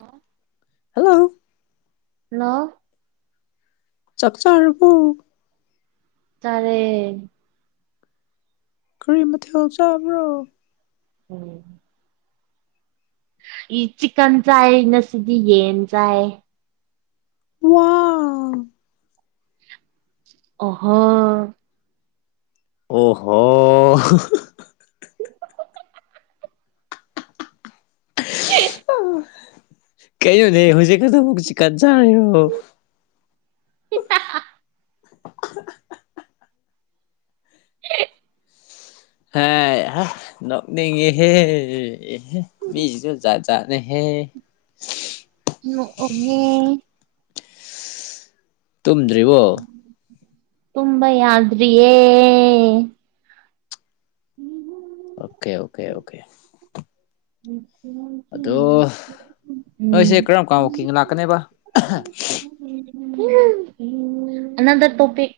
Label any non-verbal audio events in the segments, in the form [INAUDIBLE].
ꯑ [UNINTELLIGIBLE] hello hello ꯆꯥꯛꯆꯥꯔꯕꯣ ꯆꯥꯔꯦ ꯀꯔꯤ ꯃꯊꯦꯜ ꯆꯥꯕ꯭ꯔꯣ ꯎꯝ ꯆꯤꯀꯟ ꯆꯥꯏ ꯉꯁꯤꯗꯤ ꯌꯦꯟ ꯆꯥꯏ ꯋꯥ ꯑꯣꯍꯣ ꯑꯣꯍꯣ [UNINTELLIGIBLE] ꯑꯦ [UNINTELLIGIBLE] ꯀꯩꯅꯣꯅꯦ ꯍꯧꯖꯤꯛ ꯀꯗꯣ ꯃꯨꯛ ꯆꯤꯟꯗ ꯆꯔꯤꯕꯣ ꯍꯤ ꯍꯥ ꯍꯥ [UNINTELLIGIBLE] [UNINTELLIGIBLE] ꯍꯥꯏ ꯍꯥ ꯅꯣꯛꯅꯤꯡꯉꯦꯍꯦ ꯑꯦꯍꯦ ꯃꯤꯁꯤꯡꯁꯦ ꯖꯥꯠ ꯖꯥꯠꯅꯦꯍꯦ ꯅꯣꯛꯑꯣꯒꯦ ꯇꯨꯝꯗ꯭ꯔꯤꯕꯣ ꯇꯨꯝꯕ ꯌꯥꯗ꯭ꯔꯤꯌꯦ ꯑꯦ ꯍꯨꯍꯨꯝ ꯑꯣꯀꯦ ꯑꯣꯀꯦ ꯑꯣꯀꯦ [UNINTELLIGIBLE] ꯑꯗꯣ ꯎꯝ ꯅꯣꯏꯁꯦ ꯀꯔꯝ ꯀꯥꯟ ꯋꯥꯀꯤꯡ ꯂꯥꯛꯀꯅꯦꯕ [UNINTELLIGIBLE] ꯑꯅꯥꯗꯔ ꯇꯣꯄꯤꯛ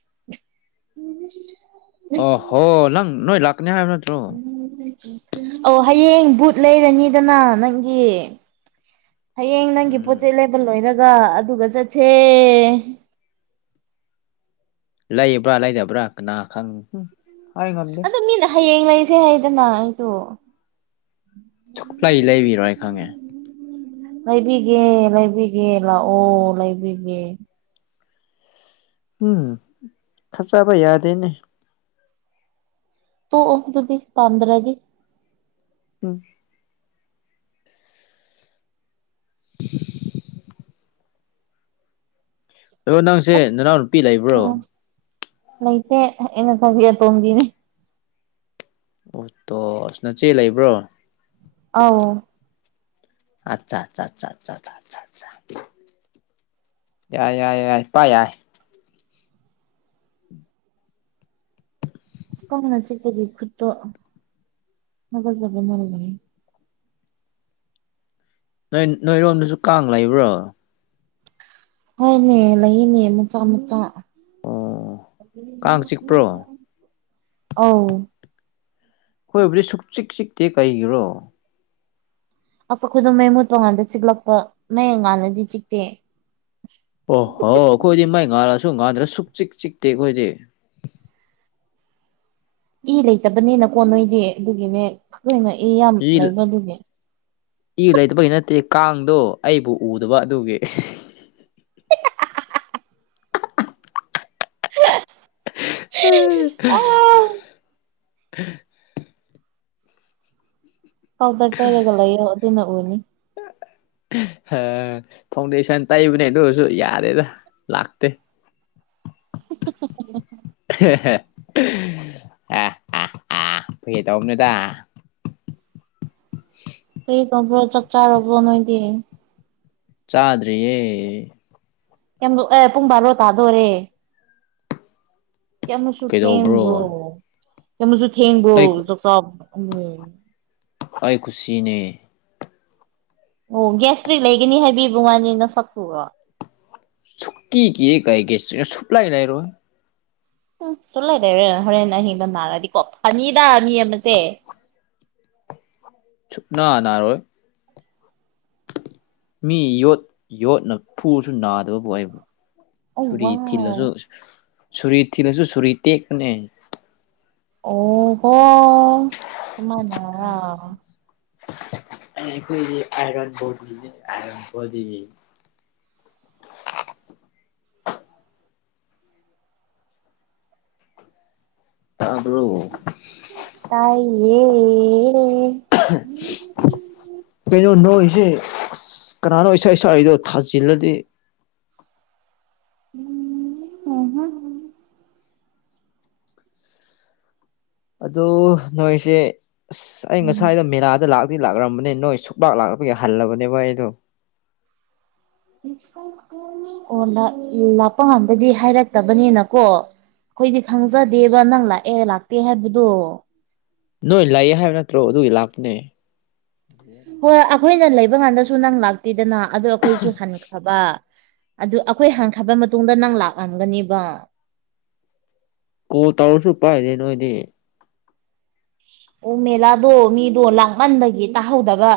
ꯑꯣꯍꯣ ꯅꯪ ꯅꯣꯏ ꯂꯥꯛꯀꯅꯤ ꯍꯥꯏꯕ ꯅꯠꯇ꯭ꯔꯣ ꯑꯣ ꯍꯌꯦꯡ ꯕꯨꯠ ꯂꯩꯔꯅꯤꯗꯅ ꯅꯪꯒꯤ ꯍꯌꯦꯡ ꯅꯪꯒꯤ ꯎꯝ ꯄꯣꯠꯆꯩ ꯂꯩꯕ ꯂꯣꯏꯔꯒ ꯑꯗꯨꯒ ꯆꯠꯁꯦ ꯂꯩꯕ꯭ꯔꯥ ꯂꯩꯗꯕ꯭ꯔꯥ ꯀꯅꯥ ꯈꯪꯕꯅꯣ ꯑꯗ ꯃꯤꯅ ꯍꯌꯦꯡ ꯂꯩꯁꯦ ꯍꯥꯏꯗꯅ ꯑꯩꯁꯨ ꯁꯨꯛꯂꯩ ꯂꯩꯕꯤꯔꯣꯏ ꯍꯥꯏ ꯈꯪꯉꯦ ꯂꯩꯕꯤꯒꯦ ꯂꯩꯕꯤꯒꯦ ꯂꯥꯛꯑꯣ ꯂꯩꯕꯤꯒꯦ ꯎꯝ ꯐꯠꯖꯕ ꯌꯥꯗꯦꯅꯦ ꯇꯣꯛꯑꯣ ꯑꯗꯨꯗꯤ ꯄꯥꯝꯗ꯭ꯔꯗꯤ ꯎꯝ [UNINTELLIGIBLE] ꯑꯗꯣ ꯅꯪꯁꯦ ꯑꯁ ꯅꯅꯥꯎꯅꯨꯄꯤ ꯂꯩꯕ꯭ꯔꯣ ꯎꯝ ꯂꯩꯇꯦ ꯑꯩꯅ ꯈꯋ꯭ꯥꯏ ꯑꯇꯣꯝꯕꯤꯅꯦ ꯑꯣ ꯇꯣ ꯑꯁ ꯅꯆꯦ ꯂꯩꯕ꯭ꯔꯣ ꯑꯧ ꯑꯆꯥꯆꯥ ꯑꯆꯥ ꯌꯥꯏ ꯌꯥꯏ ꯌꯥꯏ ꯄꯥꯏ ꯌꯥꯏ ꯀꯥꯡꯅ ꯆꯤꯛꯄꯒꯤ ꯈꯨꯠꯇꯣ ꯍꯥꯒꯠ ꯆꯕ ꯃꯥꯜꯂꯦꯅꯦ ꯅꯣꯏ ꯅꯣꯏꯔꯣꯝꯗꯁꯨ ꯀꯥꯡ ꯂꯩꯕ꯭ꯔꯣ ꯍꯣꯏꯅꯦ ꯂꯩꯌꯦꯅꯦ ꯃꯆꯥ ꯃꯆꯥ ꯑꯣ ꯀꯥꯡ ꯆꯤꯛꯄ꯭ꯔꯣ ꯑꯧ ꯑꯩꯈꯣꯏꯕꯨꯗꯤ ꯁꯨꯛꯆꯤꯛ ꯆꯤꯛꯇꯦ ꯀꯩꯒꯤꯔꯣ ꯑꯩꯈꯣꯏꯗꯨ ꯃꯩ ꯃꯨꯠꯄꯀꯥꯟꯗ ꯆꯤꯛꯂꯛꯄ ꯃꯩ ꯉꯥꯟꯂꯗꯤ ꯆꯤꯛꯇꯦ ꯑꯣ ꯍꯣ ꯑꯩꯈꯣꯏꯗꯤ ꯃꯥꯏ ꯉꯥꯜꯂꯁꯨ ꯉꯥꯟꯗ꯭ꯔꯁꯨ ꯁꯨꯛ ꯆꯤꯛ ꯆꯤꯛꯇꯦ ꯑꯩꯈꯣꯏꯗꯤ ꯏ ꯂꯩꯇꯕꯅꯤꯅꯀꯣ ꯅꯣꯏꯗꯤ ꯑꯗꯨꯒꯤꯅꯦ ꯈꯣꯏꯅ ꯏ ꯌꯥꯝ ꯂꯩꯕ ꯑꯗꯨꯒꯤ ꯏ ꯂꯩꯇꯕꯒꯤ ꯅꯠꯇꯦ ꯀꯥꯡꯗꯣ ꯑꯩꯕꯨ ꯎꯗꯕ ꯑꯗꯨꯒꯤ ꯍꯤ ꯍꯥ ꯍꯥ ꯍꯥ ꯍꯥ ꯍꯥ ꯑꯥ [UNINTELLIGIBLE] ꯄꯥꯎꯗꯔ ꯇꯩꯔꯒ ꯂꯩꯌꯣ ꯑꯗꯨꯅ ꯎꯅꯤ [UNINTELLIGIBLE] ꯐꯥꯎꯟꯗꯦꯁꯟ ꯇꯩꯕꯅꯦ ꯑꯗꯨ ꯑꯣꯏꯔꯁꯨ ꯌꯥꯗꯦꯗ ꯂꯥꯛꯇꯦ ꯍꯨꯝꯍꯨꯝꯍꯨꯝ ꯑ ꯍꯦ ꯍꯦ ꯑꯦ ꯍꯦ ꯍꯦ ꯐꯥꯒꯤ ꯇꯩꯕꯅꯤꯗ ꯀꯔꯤ ꯇꯧꯕ꯭ꯔꯣ ꯆꯥꯛꯆꯥꯔꯕꯣ ꯅꯣꯏꯗꯤ ꯆꯥꯗ꯭ꯔꯤꯌꯦ [UNINTELLIGIBLE] ꯑꯦ ꯄꯨꯡ ꯕꯥꯔꯣ ꯇꯥꯗꯣꯔꯦ ꯌꯥꯝꯅ ꯊꯦꯡꯒꯣ ꯀꯩꯗꯧꯕ꯭ꯔꯣ ꯌꯥꯝꯅꯁꯨ ꯊꯦꯡꯒꯣ ꯑꯩ ꯑꯩ ꯈꯨꯨꯁꯤꯅꯦ ꯑꯣ ꯒ꯭ꯌꯥꯁꯇ꯭ꯔꯤꯛ ꯂꯩꯒꯅꯤ ꯍꯥꯏꯕꯤꯕ ꯋꯥꯅꯤ ꯅꯁꯛꯇꯨꯒ ꯁꯨꯛꯀꯤ ꯀꯤ ꯀꯩꯒꯤ ꯁꯤꯗ ꯁꯨꯛꯂꯩ ꯂꯩꯔꯣꯏ ꯎꯝ ꯁꯨ ꯂꯩꯔꯣꯏ ꯍꯣꯔꯦꯟ ꯑꯍꯤꯡꯗ ꯅꯥꯔꯗꯤꯀꯣ ꯐꯅꯤꯗ ꯃꯤ ꯑꯃꯁꯦ ꯁꯨꯛꯅꯥ ꯅꯥꯔꯣꯏ ꯃꯤ ꯌꯣꯠ ꯌꯣꯠꯅ ꯐꯨꯔꯁꯨ ꯅꯥꯗꯕꯕꯨ ꯑꯩꯕꯨ ꯑꯣ ꯁꯨꯔꯤ ꯋꯥꯎ ꯊꯤꯜꯂꯁꯨ ꯁꯨꯔꯤ ꯊꯤꯜꯂꯁꯨ ꯁꯨꯔꯤ ꯇꯦꯛꯄꯅꯦ ꯑꯣ ꯍꯣ ꯑꯃꯅ ꯈꯣꯏꯗꯤ ꯑꯥꯏꯔꯟꯕꯣꯗꯤꯅꯤ ꯑꯥꯏꯔꯟꯕꯣꯗꯤ ꯇꯥꯕ꯭ꯔꯣ ꯇꯥꯏꯌꯦ [UNINTELLIGIBLE] ꯀꯩꯅꯣ ꯅꯣꯏꯁꯦ ꯑꯁ ꯀꯅꯥꯅꯣ ꯏꯁꯩ ꯁꯛꯏꯗꯣ ꯊꯥꯖꯤꯜꯂꯗꯤ ꯎꯝ ꯑꯣ ꯍ ꯑꯗꯣ ꯅꯣꯏꯁꯦ ꯑꯁ ꯑꯩ ꯎꯝ ꯉꯁꯥꯏꯗ ꯃꯦꯂꯥꯗ ꯂꯥꯛ ꯂꯥꯛꯇꯤ ꯂꯥꯛꯂꯝꯕꯅꯦ ꯅꯣꯏ ꯁꯨꯛꯂꯥꯛ ꯂꯥꯛꯇꯕꯒꯤ ꯍꯜꯂꯕꯅꯦꯕ ꯑꯩꯗꯣ ꯑꯣ ꯂꯥꯛꯄ ꯀꯥꯟꯗꯗꯤ ꯍꯥꯏꯔꯛꯇꯕꯅꯤꯅꯀꯣ ꯑꯩꯈꯣꯏꯗꯤ ꯈꯪꯖꯗꯦꯕ ꯅꯪ ꯂꯥꯛꯑꯦ ꯂꯥꯛꯇꯦ ꯍꯥꯏꯕꯗꯣ ꯅꯣꯏ ꯂꯥꯏꯌꯦ ꯍꯥꯏꯕ ꯅꯠꯇ꯭ꯔꯣ ꯑꯗꯨꯒꯤ ꯂꯥꯛꯄꯅꯦ ꯍꯣꯏ ꯑꯩꯈꯣꯏꯅ ꯂꯩꯕ ꯀꯥꯟꯗꯁꯨ ꯅꯪ ꯂꯥꯛꯇꯦꯗꯅ ꯑꯗꯨ ꯑꯩꯈꯣꯏꯁꯨ ꯍꯟꯈ꯭ꯔꯕ ꯑꯗꯨ ꯑꯩꯈꯣꯏ ꯍꯟꯈ꯭ꯔꯕ ꯃꯇꯨꯡꯗ ꯅꯪ ꯂꯥꯛꯂꯝꯝꯒꯅꯤꯕ ꯀꯣꯜ ꯇꯧꯔꯁꯨ ꯄꯥꯏꯗꯦ ꯅꯣꯏꯗꯤ ꯑꯣ ꯃꯦꯂꯥꯗꯣ ꯃꯤꯗꯣ ꯂꯥꯡꯃꯟꯕꯒꯤ ꯇꯥꯍꯧꯗꯕ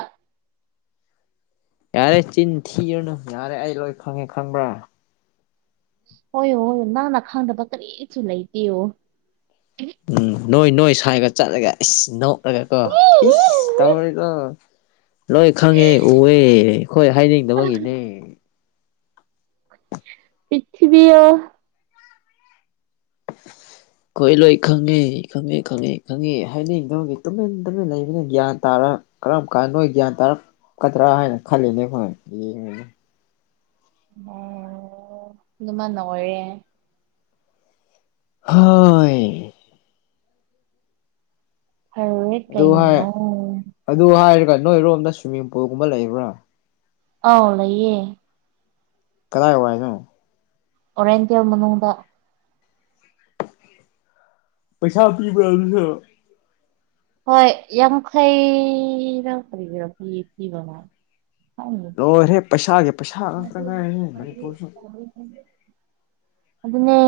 ꯌꯥꯔꯦ ꯆꯤꯟ ꯊꯤꯔꯅꯨ ꯌꯥꯔꯦ ꯑꯩ ꯂꯣꯏ ꯈꯪꯉꯦ ꯈꯪꯕ꯭ꯔꯥ ꯍꯣꯏꯣ ꯍꯣꯏꯣ ꯅꯅꯥꯪꯟꯅ ꯈꯪꯗꯕ ꯀꯔꯤꯁꯨ ꯂꯩꯇꯦ ꯑꯣꯣ ꯎꯝ ꯅꯣꯏ ꯅꯣꯏ ꯁꯥꯏꯒ ꯆꯠꯂꯒ ꯏꯁ ꯅꯣꯛꯂꯒ ꯀꯣ ꯏꯁ ꯑꯁ ꯇꯧꯔꯤꯗꯣ ꯂꯣꯏ ꯈꯪꯉꯦ ꯎꯑꯦ ꯑꯩꯈꯣꯏ ꯍꯥꯏꯅꯤꯡꯗꯕꯒꯤꯅꯦ ꯄꯤꯊꯤꯕꯤ ꯑꯣ [UNINTELLIGIBLE] ꯑꯩꯣꯏ ꯂꯣꯏ ꯈꯪꯉꯤ ꯈꯪꯉꯤ ꯈꯪꯉꯤ ꯈꯪꯉꯤ ꯍꯥꯏꯅꯤꯡꯗꯕꯒꯤ ꯇꯨꯃꯤꯟ ꯇꯨꯃꯤꯟ ꯂꯩꯕꯅ ꯒ꯭ꯌꯥꯟ ꯇꯥꯔ ꯀꯔꯝ ꯀꯥꯟ ꯅꯣꯏ ꯒ꯭ꯌꯥꯟ ꯇꯥꯔꯛꯀꯗ꯭ꯔꯥ ꯍꯥꯏꯅ ꯈꯜꯂꯤꯅꯦ ꯑꯩꯈꯣꯏ ꯌꯦꯡ ꯃ ꯑꯗꯨꯃꯥꯏꯅ ꯑꯣꯏꯔꯦ ꯍ ꯍꯣꯏ ꯍꯔꯋꯦ ꯑꯗꯨ ꯍꯥꯏ ꯀꯩꯅꯩꯅꯣ ꯑꯗꯨ ꯍꯥꯏꯔꯒ ꯅꯣꯏꯔꯣꯝꯗ ꯁ꯭ꯋꯤꯝꯃꯤꯡ ꯄꯨꯜꯒꯨꯝꯕ ꯂꯩꯕ꯭ꯔꯥ ꯑꯥꯎ ꯂꯩꯌꯦ ꯀꯗꯥꯏ ꯋꯥ ꯍꯥꯏꯅꯣ ꯑꯣꯔꯦꯟꯟꯗꯤꯌꯥ ꯃꯅꯨꯡꯗ ꯃꯅꯨꯡꯗꯗ ꯄꯩꯁꯥ ꯄꯤꯕ ꯑꯗꯨꯁꯨ ꯍꯣꯏ ꯌꯥꯈꯩꯩꯅ ꯀꯕꯤꯔꯣ ꯌꯦ ꯄꯕ ꯂꯣꯏꯔꯦ ꯄꯩꯁꯥꯒꯤ ꯄꯩꯁꯥ ꯉꯥꯛꯇ ꯉꯥꯏꯅꯦꯦ ꯃꯅꯤꯄꯨꯔꯁꯨ [UNINTELLIGIBLE] ꯑꯗꯨꯅꯦ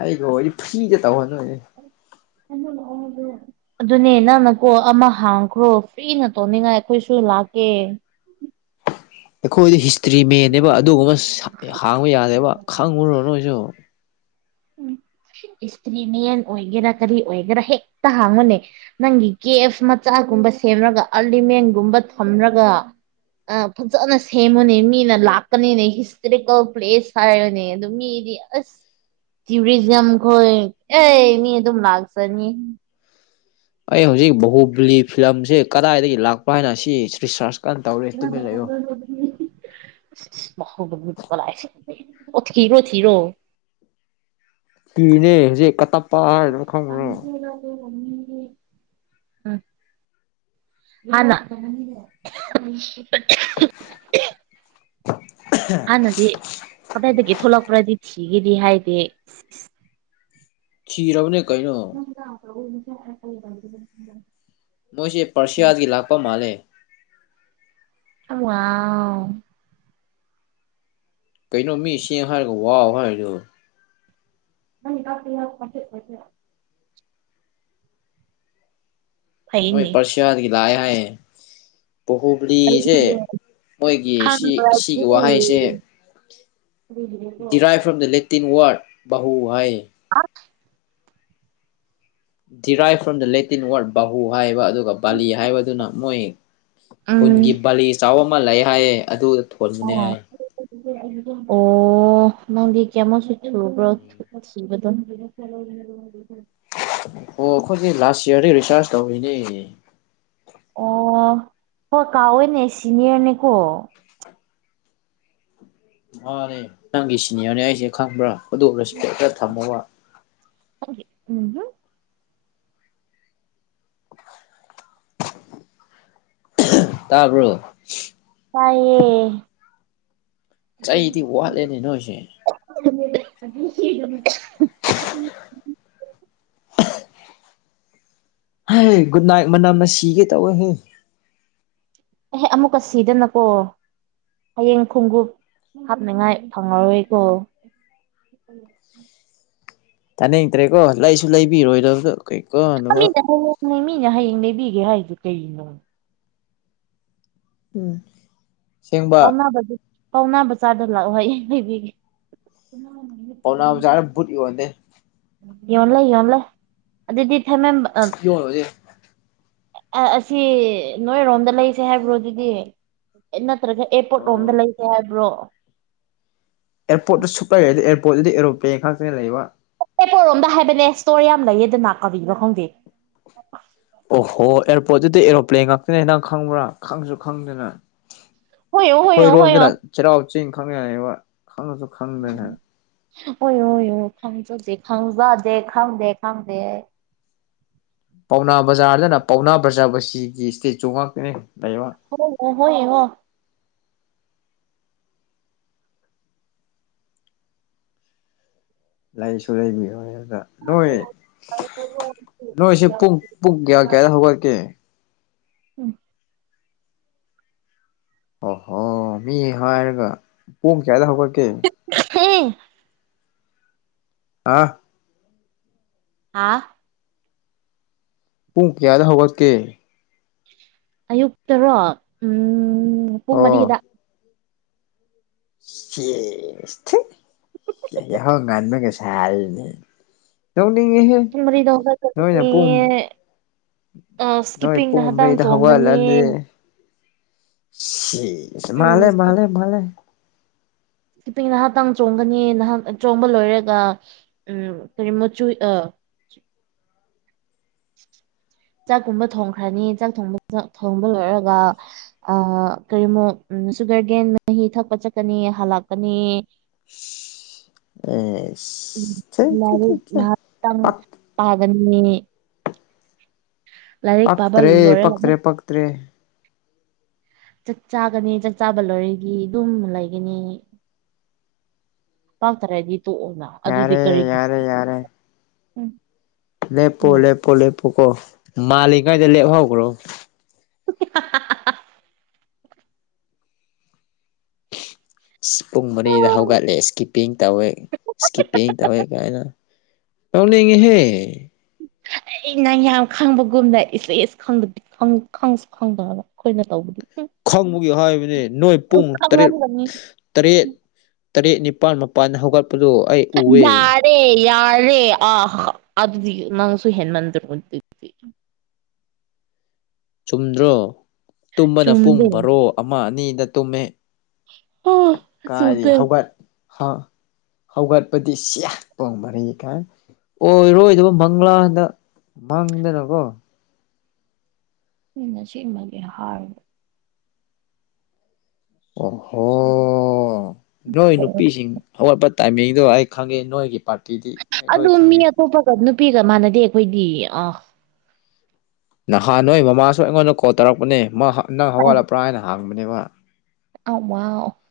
ꯑꯩꯒ ꯋꯥꯔꯤ ꯐ꯭ꯔꯤꯗ ꯇꯧꯍꯟꯂꯩꯔꯦ ꯍ ꯎ ꯑꯗꯨꯅꯦ ꯅꯪꯅꯀꯣ ꯑꯃ ꯍꯥꯡꯈ꯭ꯔꯣ ꯐꯤꯅ ꯇꯧꯅꯤꯡꯉꯥꯏ ꯑꯩꯈꯣꯏꯁꯨ ꯂꯥꯛꯀꯦ ꯑꯩꯈꯣꯏꯗꯤ ꯍꯤꯁꯇ꯭ꯔꯤ ꯃꯦꯟꯅꯦꯕ ꯑꯗꯨꯕꯨ ꯑꯁ ꯍꯥꯡꯕ ꯌꯥꯗꯦꯕ ꯈꯪꯉꯨꯔꯣ ꯅꯣꯏꯁꯨ [UNINTELLIGIBLE] ꯏꯁꯇ꯭ꯔꯤꯃꯦꯟ ꯑꯣꯏꯒꯦꯔꯥ ꯀꯔꯤ ꯑꯣꯏꯒꯦꯔꯥ ꯍꯦꯛꯇ ꯍꯥꯡꯉꯣꯅꯦ ꯅꯪꯒꯤ ꯀꯦꯞ ꯃꯆꯥꯒꯨꯝꯕ ꯁꯦꯝꯃꯒ ꯑꯔꯂꯤꯃꯦꯟꯒꯨꯝꯕ ꯊꯝꯂꯒ ꯑ ꯐꯖꯅ ꯁꯦꯝꯃꯣꯅꯦ ꯃꯤ ꯅ ꯂꯥꯛꯀꯅꯤꯅꯦ ꯍꯤꯁꯇꯣꯔꯤꯀꯦꯜ ꯄ꯭ꯂꯦꯁ ꯍꯥꯏꯔꯅꯦ ꯑꯗꯨ ꯃꯤꯗꯤ ꯑꯁ ꯇ꯭ꯔꯤꯖꯝ ꯈꯣꯏ ꯑꯦ ꯃꯤ ꯑꯗꯨꯝ ꯂꯥꯛꯁꯅꯤ ꯑꯩ ꯍꯧꯖꯤꯛ ꯕꯥꯥꯍꯨꯕꯂꯤ ꯐꯤꯂꯝꯁꯦ ꯀꯗꯥꯏꯗꯒꯤ ꯂꯥꯛꯄ ꯍꯥꯏꯅ ꯁꯤ ꯔꯤꯁꯥꯔꯁ ꯀꯟꯅ ꯇꯧꯔꯦ ꯇꯨꯃꯤꯟ ꯂꯩꯌꯣ ꯌꯥꯝꯔꯕꯔ ꯑꯣꯏ ꯏꯁ ꯏꯁ ꯃꯍꯥꯎꯗ ꯃꯤ ꯐꯨꯕ ꯂꯥꯛꯑꯦ ꯑꯣ ꯊꯤꯔꯣ ꯊꯤꯔꯣ ꯀꯅꯦ ꯍꯧꯖꯤꯦ ꯀꯇ ꯦ ꯎ ꯍꯥꯟꯅ ꯑꯍ [UNINTELLIGIBLE] ꯍꯥꯟꯅꯗꯤ ꯀꯗꯥꯏꯗꯒꯤ ꯊꯣꯛꯂꯛꯄ꯭ꯔꯗꯤ ꯊꯤꯒꯦꯗꯤ ꯍꯥꯏꯗꯤꯦ ꯈꯤꯔꯅꯦ ꯀꯩꯅꯣ ꯅ ꯅꯣꯏꯁꯦ ꯄꯔꯁꯤꯌꯥꯗꯒꯤ ꯂꯥꯛꯄ ꯃꯥꯜꯂꯦ ꯊꯃ ꯑ ꯀꯩꯅꯣ ꯃꯤ ꯁꯦꯡ ꯍꯥꯏꯔꯒ ꯋꯥꯎ ꯍꯥꯏꯔꯗꯨ ꯅꯪ ꯀ ꯌꯥ ꯄꯊ ꯃꯣꯏ ꯐꯩꯅꯦ ꯄꯔꯁꯤꯌꯥꯗꯒꯤ ꯂꯥꯛꯑꯦ ꯍꯥꯏꯌꯦ ꯄꯣꯍꯨ ꯄꯨꯂꯤꯁꯦ ꯃꯣꯏꯒꯤ ꯈꯪꯕ꯭ꯔꯗꯤ ꯁꯤꯒꯤ ꯋꯥꯍꯩꯁꯦ ꯎ derive from the Latin word ꯕꯥꯍꯨ ꯍꯥꯏ ꯑ ꯗꯤꯔꯥꯏꯞ ꯐ꯭ꯔꯣꯝ ꯗ ꯂꯦꯇꯤꯟ ꯋꯥꯔꯗ ꯕꯥꯍꯨ ꯍꯥꯏꯕ ꯑꯗꯨꯒ ꯕꯥꯂꯤ ꯍꯥꯏꯕꯗꯨꯅ ꯃꯣꯏ ꯎꯝ ꯈꯨꯟꯒꯤ ꯕꯥꯂꯤ ꯆꯥꯎꯕ ꯑꯃ ꯂꯩ ꯍꯥꯏꯌꯦ ꯑꯗꯨ ꯊꯣꯟꯕꯅꯤ ꯑꯣ ꯍꯥꯏ ꯑꯣ ꯅꯪꯗꯤ ꯀꯃꯁꯨ ꯊ ꯭ꯔ ꯊ ꯐ ꯑꯣ ꯑꯩꯈꯣꯏꯗꯤ ꯂꯥꯁ ꯌꯔꯗ ꯔꯤꯆꯥꯔꯖ ꯇꯧꯔꯤꯅꯦ ꯑꯣ ꯍꯣꯏ ꯀꯥꯎꯏꯅꯦ ꯁꯤꯅꯤꯌꯔꯅꯦꯀꯣ ꯃꯥꯅꯦ ꯅꯪꯒꯤ ꯁꯤꯅꯤꯌꯔꯅꯦ ꯑꯩꯁꯦ ꯈꯪꯕ꯭ꯔꯥ ꯑꯗꯨ ꯔꯦꯁꯄꯦꯛ ꯈ ꯊꯝꯃꯣꯕ ꯈꯪꯗꯦ ꯎꯝ ꯍꯨꯝ ꯇꯥꯔꯕ꯭ꯔꯣ ꯇꯌꯦꯌꯦ ꯆꯩꯗꯤ ꯋꯥꯠꯂꯦꯅꯦ ꯑꯍꯨ ꯅꯣꯏꯁꯦ ꯑꯍ [UNINTELLIGIBLE] ꯍ ꯒꯨꯗ ꯅꯥꯏꯠ ꯃꯅꯝꯅ ꯁꯤꯒꯦ ꯇꯧꯋꯍꯦ ꯑꯦꯍꯦ ꯑꯃꯨꯛꯀ ꯁꯤꯗꯅꯀꯣ ꯍꯌꯦꯡ ꯈꯣꯡꯎꯞ ꯍꯥꯞꯅꯤꯡꯉꯥꯏ ꯐꯪꯉꯔꯣꯏꯀꯣ ꯇꯥꯅꯤꯡꯇ꯭ꯔꯦꯀꯣ ꯂꯩꯁꯨ ꯂꯩꯕꯤꯔꯣꯏꯗꯕꯗ ꯀꯩꯀꯥꯟ ꯃꯤꯅ ꯍꯌꯦꯡꯅꯦ ꯃꯤꯅ ꯍꯌꯦꯡ ꯂꯩꯕꯤꯒꯦ ꯍꯥꯏꯗꯨ ꯀꯩꯅꯣ ꯎꯝ ꯑꯁꯦꯡꯕ ꯄꯥꯎ ꯄꯥꯎꯅꯥꯕ ꯆꯥꯗꯕ ꯂꯥꯛꯑꯣ ꯍ ꯍꯥꯏꯕꯤꯒꯦ ꯄꯥꯎꯅꯥꯖꯔꯕꯨꯠ ꯌꯣꯟꯗꯦ ꯌꯟ ꯂꯩ ꯌꯟ ꯂꯩ ꯑꯗꯨꯗꯤ ꯏ ꯊꯦ ꯃꯦꯝ ꯁꯨꯛ ꯌꯣꯟ ꯍꯧꯖꯤꯛ ꯑꯁꯤ ꯅꯣꯏꯔꯣꯝꯗ ꯂꯩꯁꯦ ꯍꯥꯏꯕ꯭ꯔꯣ ꯑꯗꯨꯗꯤ ꯅꯠꯇ꯭ꯔꯒ ꯑꯦꯔꯄꯣꯔꯠ ꯂꯣꯝꯗ ꯂꯩꯒꯦ ꯍꯥꯏꯕ꯭ꯔꯣ ꯑꯦꯌꯔꯄꯣꯔ꯭ꯠꯇ ꯁꯨꯞꯂꯩ ꯂꯩꯗꯦ ꯑꯦꯌꯔꯄꯣꯔ꯭ꯠꯇꯨꯗ ꯑꯦꯔꯣꯄꯦꯟ ꯈꯛꯇꯅ ꯂꯩꯕ ꯑꯦ ꯄꯣꯔꯣꯝꯕ ꯍꯥꯏꯕꯅꯦ ꯁ꯭ꯇꯣꯔ ꯌꯥꯝ ꯂꯩꯌꯦꯗꯅ ꯀꯔꯤꯅꯣ ꯈꯪꯗꯦ ꯑꯣꯍꯣ ꯑꯦꯌꯥꯔꯄꯣꯔꯠꯇꯨꯗ ꯑꯦꯔꯣꯄ꯭ꯂꯦꯟ ꯉꯥꯛꯇꯅꯦ ꯍꯗꯪ ꯈꯪꯕ꯭ꯔꯥ ꯈꯪꯁꯨ ꯈꯪꯗꯅ ꯍꯣꯏꯌꯣ ꯍꯣꯏꯌꯣ ꯍꯣꯏꯌꯣ ꯑꯩꯈꯣꯏꯔꯣꯝꯗꯅ ꯆꯩꯔꯥꯎ ꯆꯤꯡ ꯈꯪꯉꯅꯦꯕ ꯈꯪꯁꯨ ꯈꯪꯗꯅ ꯍꯨꯏꯌꯨ ꯍꯨꯏꯌꯨ ꯈꯪꯖꯗꯦ ꯈꯪꯖꯗꯦ ꯈꯪꯗꯦ ꯈꯪꯗꯦ ꯄꯥꯎꯅꯥ ꯕꯖꯥꯔꯗꯅ ꯄꯥꯎꯅꯥ ꯕꯖꯥꯕꯁꯤꯒꯤ ꯏꯁꯇꯦꯠꯁꯨ ꯉꯥꯛꯇꯅꯦ ꯂꯩꯕ ꯍ ꯍꯣꯏ ꯍ ꯂꯩꯁꯨ ꯂꯩꯕꯤꯔꯣꯏꯗꯕꯗ ꯅꯣꯏ ꯅꯣꯏꯁꯦ ꯄꯨꯡ ꯄꯨꯡ ꯀꯌꯥ ꯀꯌꯥꯗ ꯍꯧꯒꯠꯀꯦ ꯎꯝ ꯑꯣꯍꯣ ꯃꯤ ꯍꯥꯏꯔꯒ ꯄꯨꯡ ꯀꯌꯥꯗ ꯍꯧꯒꯠꯀꯦ ꯍꯦ ꯑꯥ ꯍꯥꯥ ꯄꯨꯡ ꯀꯌꯥꯗ ꯍꯧꯒꯠꯀꯦ ꯑꯌꯨꯛꯛꯇꯔꯣ ꯄꯨꯡ ꯃꯔꯤꯒꯤꯗ ꯁꯦ ꯍꯣ ꯉꯥꯟꯃꯦ ꯀꯩꯁ ꯍꯥꯏꯔꯅꯤ ꯇꯧꯅꯤꯡ ꯄꯨꯡ ꯃꯔꯤꯗ ꯍꯧꯒꯠ [UNINTELLIGIBLE] ꯅꯤꯌꯦ ꯑ ꯅꯣꯏ ꯁ꯭ꯀꯤꯞꯄꯤꯡ ꯄꯨꯡ ꯅꯍꯗꯪ ꯃꯔꯤꯗ ꯆꯣꯡꯒꯅꯤ ꯁꯤ ꯎꯝ ꯃꯥꯂꯦ ꯃꯥꯂꯦ ꯃꯥꯂꯦ ꯇꯨꯄꯤ ꯉꯍꯥꯛꯇꯪ ꯆꯣꯡꯒꯅꯤ ꯅꯍꯥꯛ ꯆꯣꯡꯕ ꯂꯣꯏꯔꯒ ꯎꯝ ꯀꯔꯤ ꯃꯆꯨ ꯑ ꯆꯥꯛꯀꯨꯝꯕ ꯊꯣꯡꯈ꯭ꯔꯅꯤ ꯆꯥꯛ ꯊꯣꯡ ꯊꯣꯡꯕ ꯂꯣꯏꯔꯒ ꯑ ꯀꯔꯤꯃꯣ ꯁꯨꯒꯔ ꯒꯦꯟ ꯃꯍꯤ ꯊꯛꯄ ꯆꯠꯀꯅꯤ ꯍꯥꯜꯂꯛꯀꯅꯤ ꯑꯦ ꯊ ꯇꯝ ꯐꯥꯕꯅꯤ ꯄꯥꯕ ꯄꯛꯇ꯭ꯔꯦ ꯂꯣꯏꯔꯒ ꯄꯛꯇ꯭ꯔꯦ ꯑꯃꯨꯛ ꯄꯛꯇ꯭ꯔꯦ ꯆꯥꯛ ꯆꯥꯒꯅꯤ ꯆꯥꯛ ꯆꯥꯕ ꯂꯣꯏꯔꯒꯤ ꯑꯗꯨꯝ ꯂꯩꯒꯅꯤ ꯄꯥꯛꯇꯔꯥꯗꯤ ꯇꯣꯛꯑꯣꯅ ꯑꯗꯨꯗꯤ ꯌꯥꯔꯦ ꯀꯔꯤ ꯌꯥꯔꯦ ꯌꯥꯔꯦ ꯎꯝ ꯂꯦꯞꯄꯣ ꯂꯦꯞꯄꯣ ꯂꯦꯞꯄꯨ ꯀꯣ ꯃꯥꯜꯂꯤꯉꯩꯗ ꯂꯦꯞꯍꯧꯈꯒ꯭ꯔꯣ [UNINTELLIGIBLE] ꯏꯁ ꯄꯨꯡ ꯃꯔꯤꯗ ꯍꯧꯒꯠꯂꯦ ꯏꯁꯀꯤꯞꯄꯤꯡ ꯇꯧꯋꯦ ꯏꯁꯀꯤꯞꯄꯤꯡ ꯇꯧꯋꯦ ꯀꯥꯏꯅ ꯅꯣꯛꯅꯤꯡꯉꯦꯍꯦ ꯑꯩ ꯅꯪ ꯌꯥꯝ ꯈꯪꯕꯒꯨꯝꯗ ꯏꯁꯂ ꯏꯁ ꯈꯪꯗ ꯈꯪꯁꯨ ꯈꯪꯗꯕ ꯑꯩꯈꯣꯏꯅ ꯇꯧꯕꯗꯤ ꯈꯪꯕꯒꯤ ꯍꯥꯏꯕꯅꯤ ꯅꯣꯏ ꯎꯝ ꯄꯨꯡ ꯇꯔꯦꯠ ꯈꯪꯉꯝꯒꯅꯤ ꯇꯔꯦꯠ ꯇꯔꯦꯠ ꯅꯤꯄꯥꯜ ꯃꯥꯄꯜ ꯍꯧꯒꯠꯄꯗꯨ ꯑꯩ ꯎꯑꯦ ꯌꯥꯔꯦ ꯌꯥꯔꯦ ꯑꯥ ꯑꯗꯨꯗꯤ ꯅꯪꯁꯨ ꯍꯦꯟ ꯃꯟꯗ ꯆꯨꯝꯗ꯭ꯔꯣ ꯇꯨꯝꯕꯅ ꯄꯨꯡ ꯆꯨꯝꯗꯦ ꯕꯔꯣ ꯑꯃ ꯑꯅꯤꯗ ꯇꯨꯝꯃꯦ ꯑ ꯀꯥꯏꯔꯤ ꯆꯨꯝꯗꯦ ꯍꯧꯒꯠ ꯍꯥ ꯍꯧꯒꯠꯄꯗꯤ ꯆꯤꯌꯥ ꯄꯣꯡ ꯃꯔꯤ ꯀꯥꯏ ꯑꯣꯏꯔꯔꯣꯏꯗꯕ ꯃꯪꯂꯥꯟꯗ ꯃꯪꯗꯅꯀꯣ ꯃꯤꯅ ꯑꯁꯦꯡꯕꯒꯤ ꯍꯥꯥꯏꯔꯒ ꯑꯣꯍꯣ ꯅꯣꯏ ꯑꯣ ꯅꯨꯄꯤꯁꯤꯡ ꯍꯧꯒꯠꯄ ꯇꯥꯏꯃꯤꯡꯗꯣ ꯑꯩ ꯈꯪꯉꯦ ꯅꯣꯏꯒꯤ ꯄꯥꯔꯇꯤꯗꯤ ꯑꯩ ꯂꯣꯏ ꯑꯗꯨ ꯃꯤ ꯈꯪꯉꯦ ꯑꯇꯣꯞꯄꯒ ꯅꯨꯄꯤꯒ ꯃꯥꯟꯅꯗꯦ ꯑꯩꯈꯣꯏꯗꯤ ꯑꯥ ꯅꯍꯥꯟ ꯅꯣꯏ ꯃꯃꯥꯁꯨ ꯑꯩꯉꯣꯟꯗ ꯀꯣꯜ ꯇꯧꯔꯛꯄꯅꯦ ꯃꯥ ꯅꯪ ꯍꯧꯒꯠꯂꯄ꯭ꯔꯥ ꯍꯥꯏꯅ ꯍꯪꯕꯅꯦꯕ [UNINTELLIGIBLE]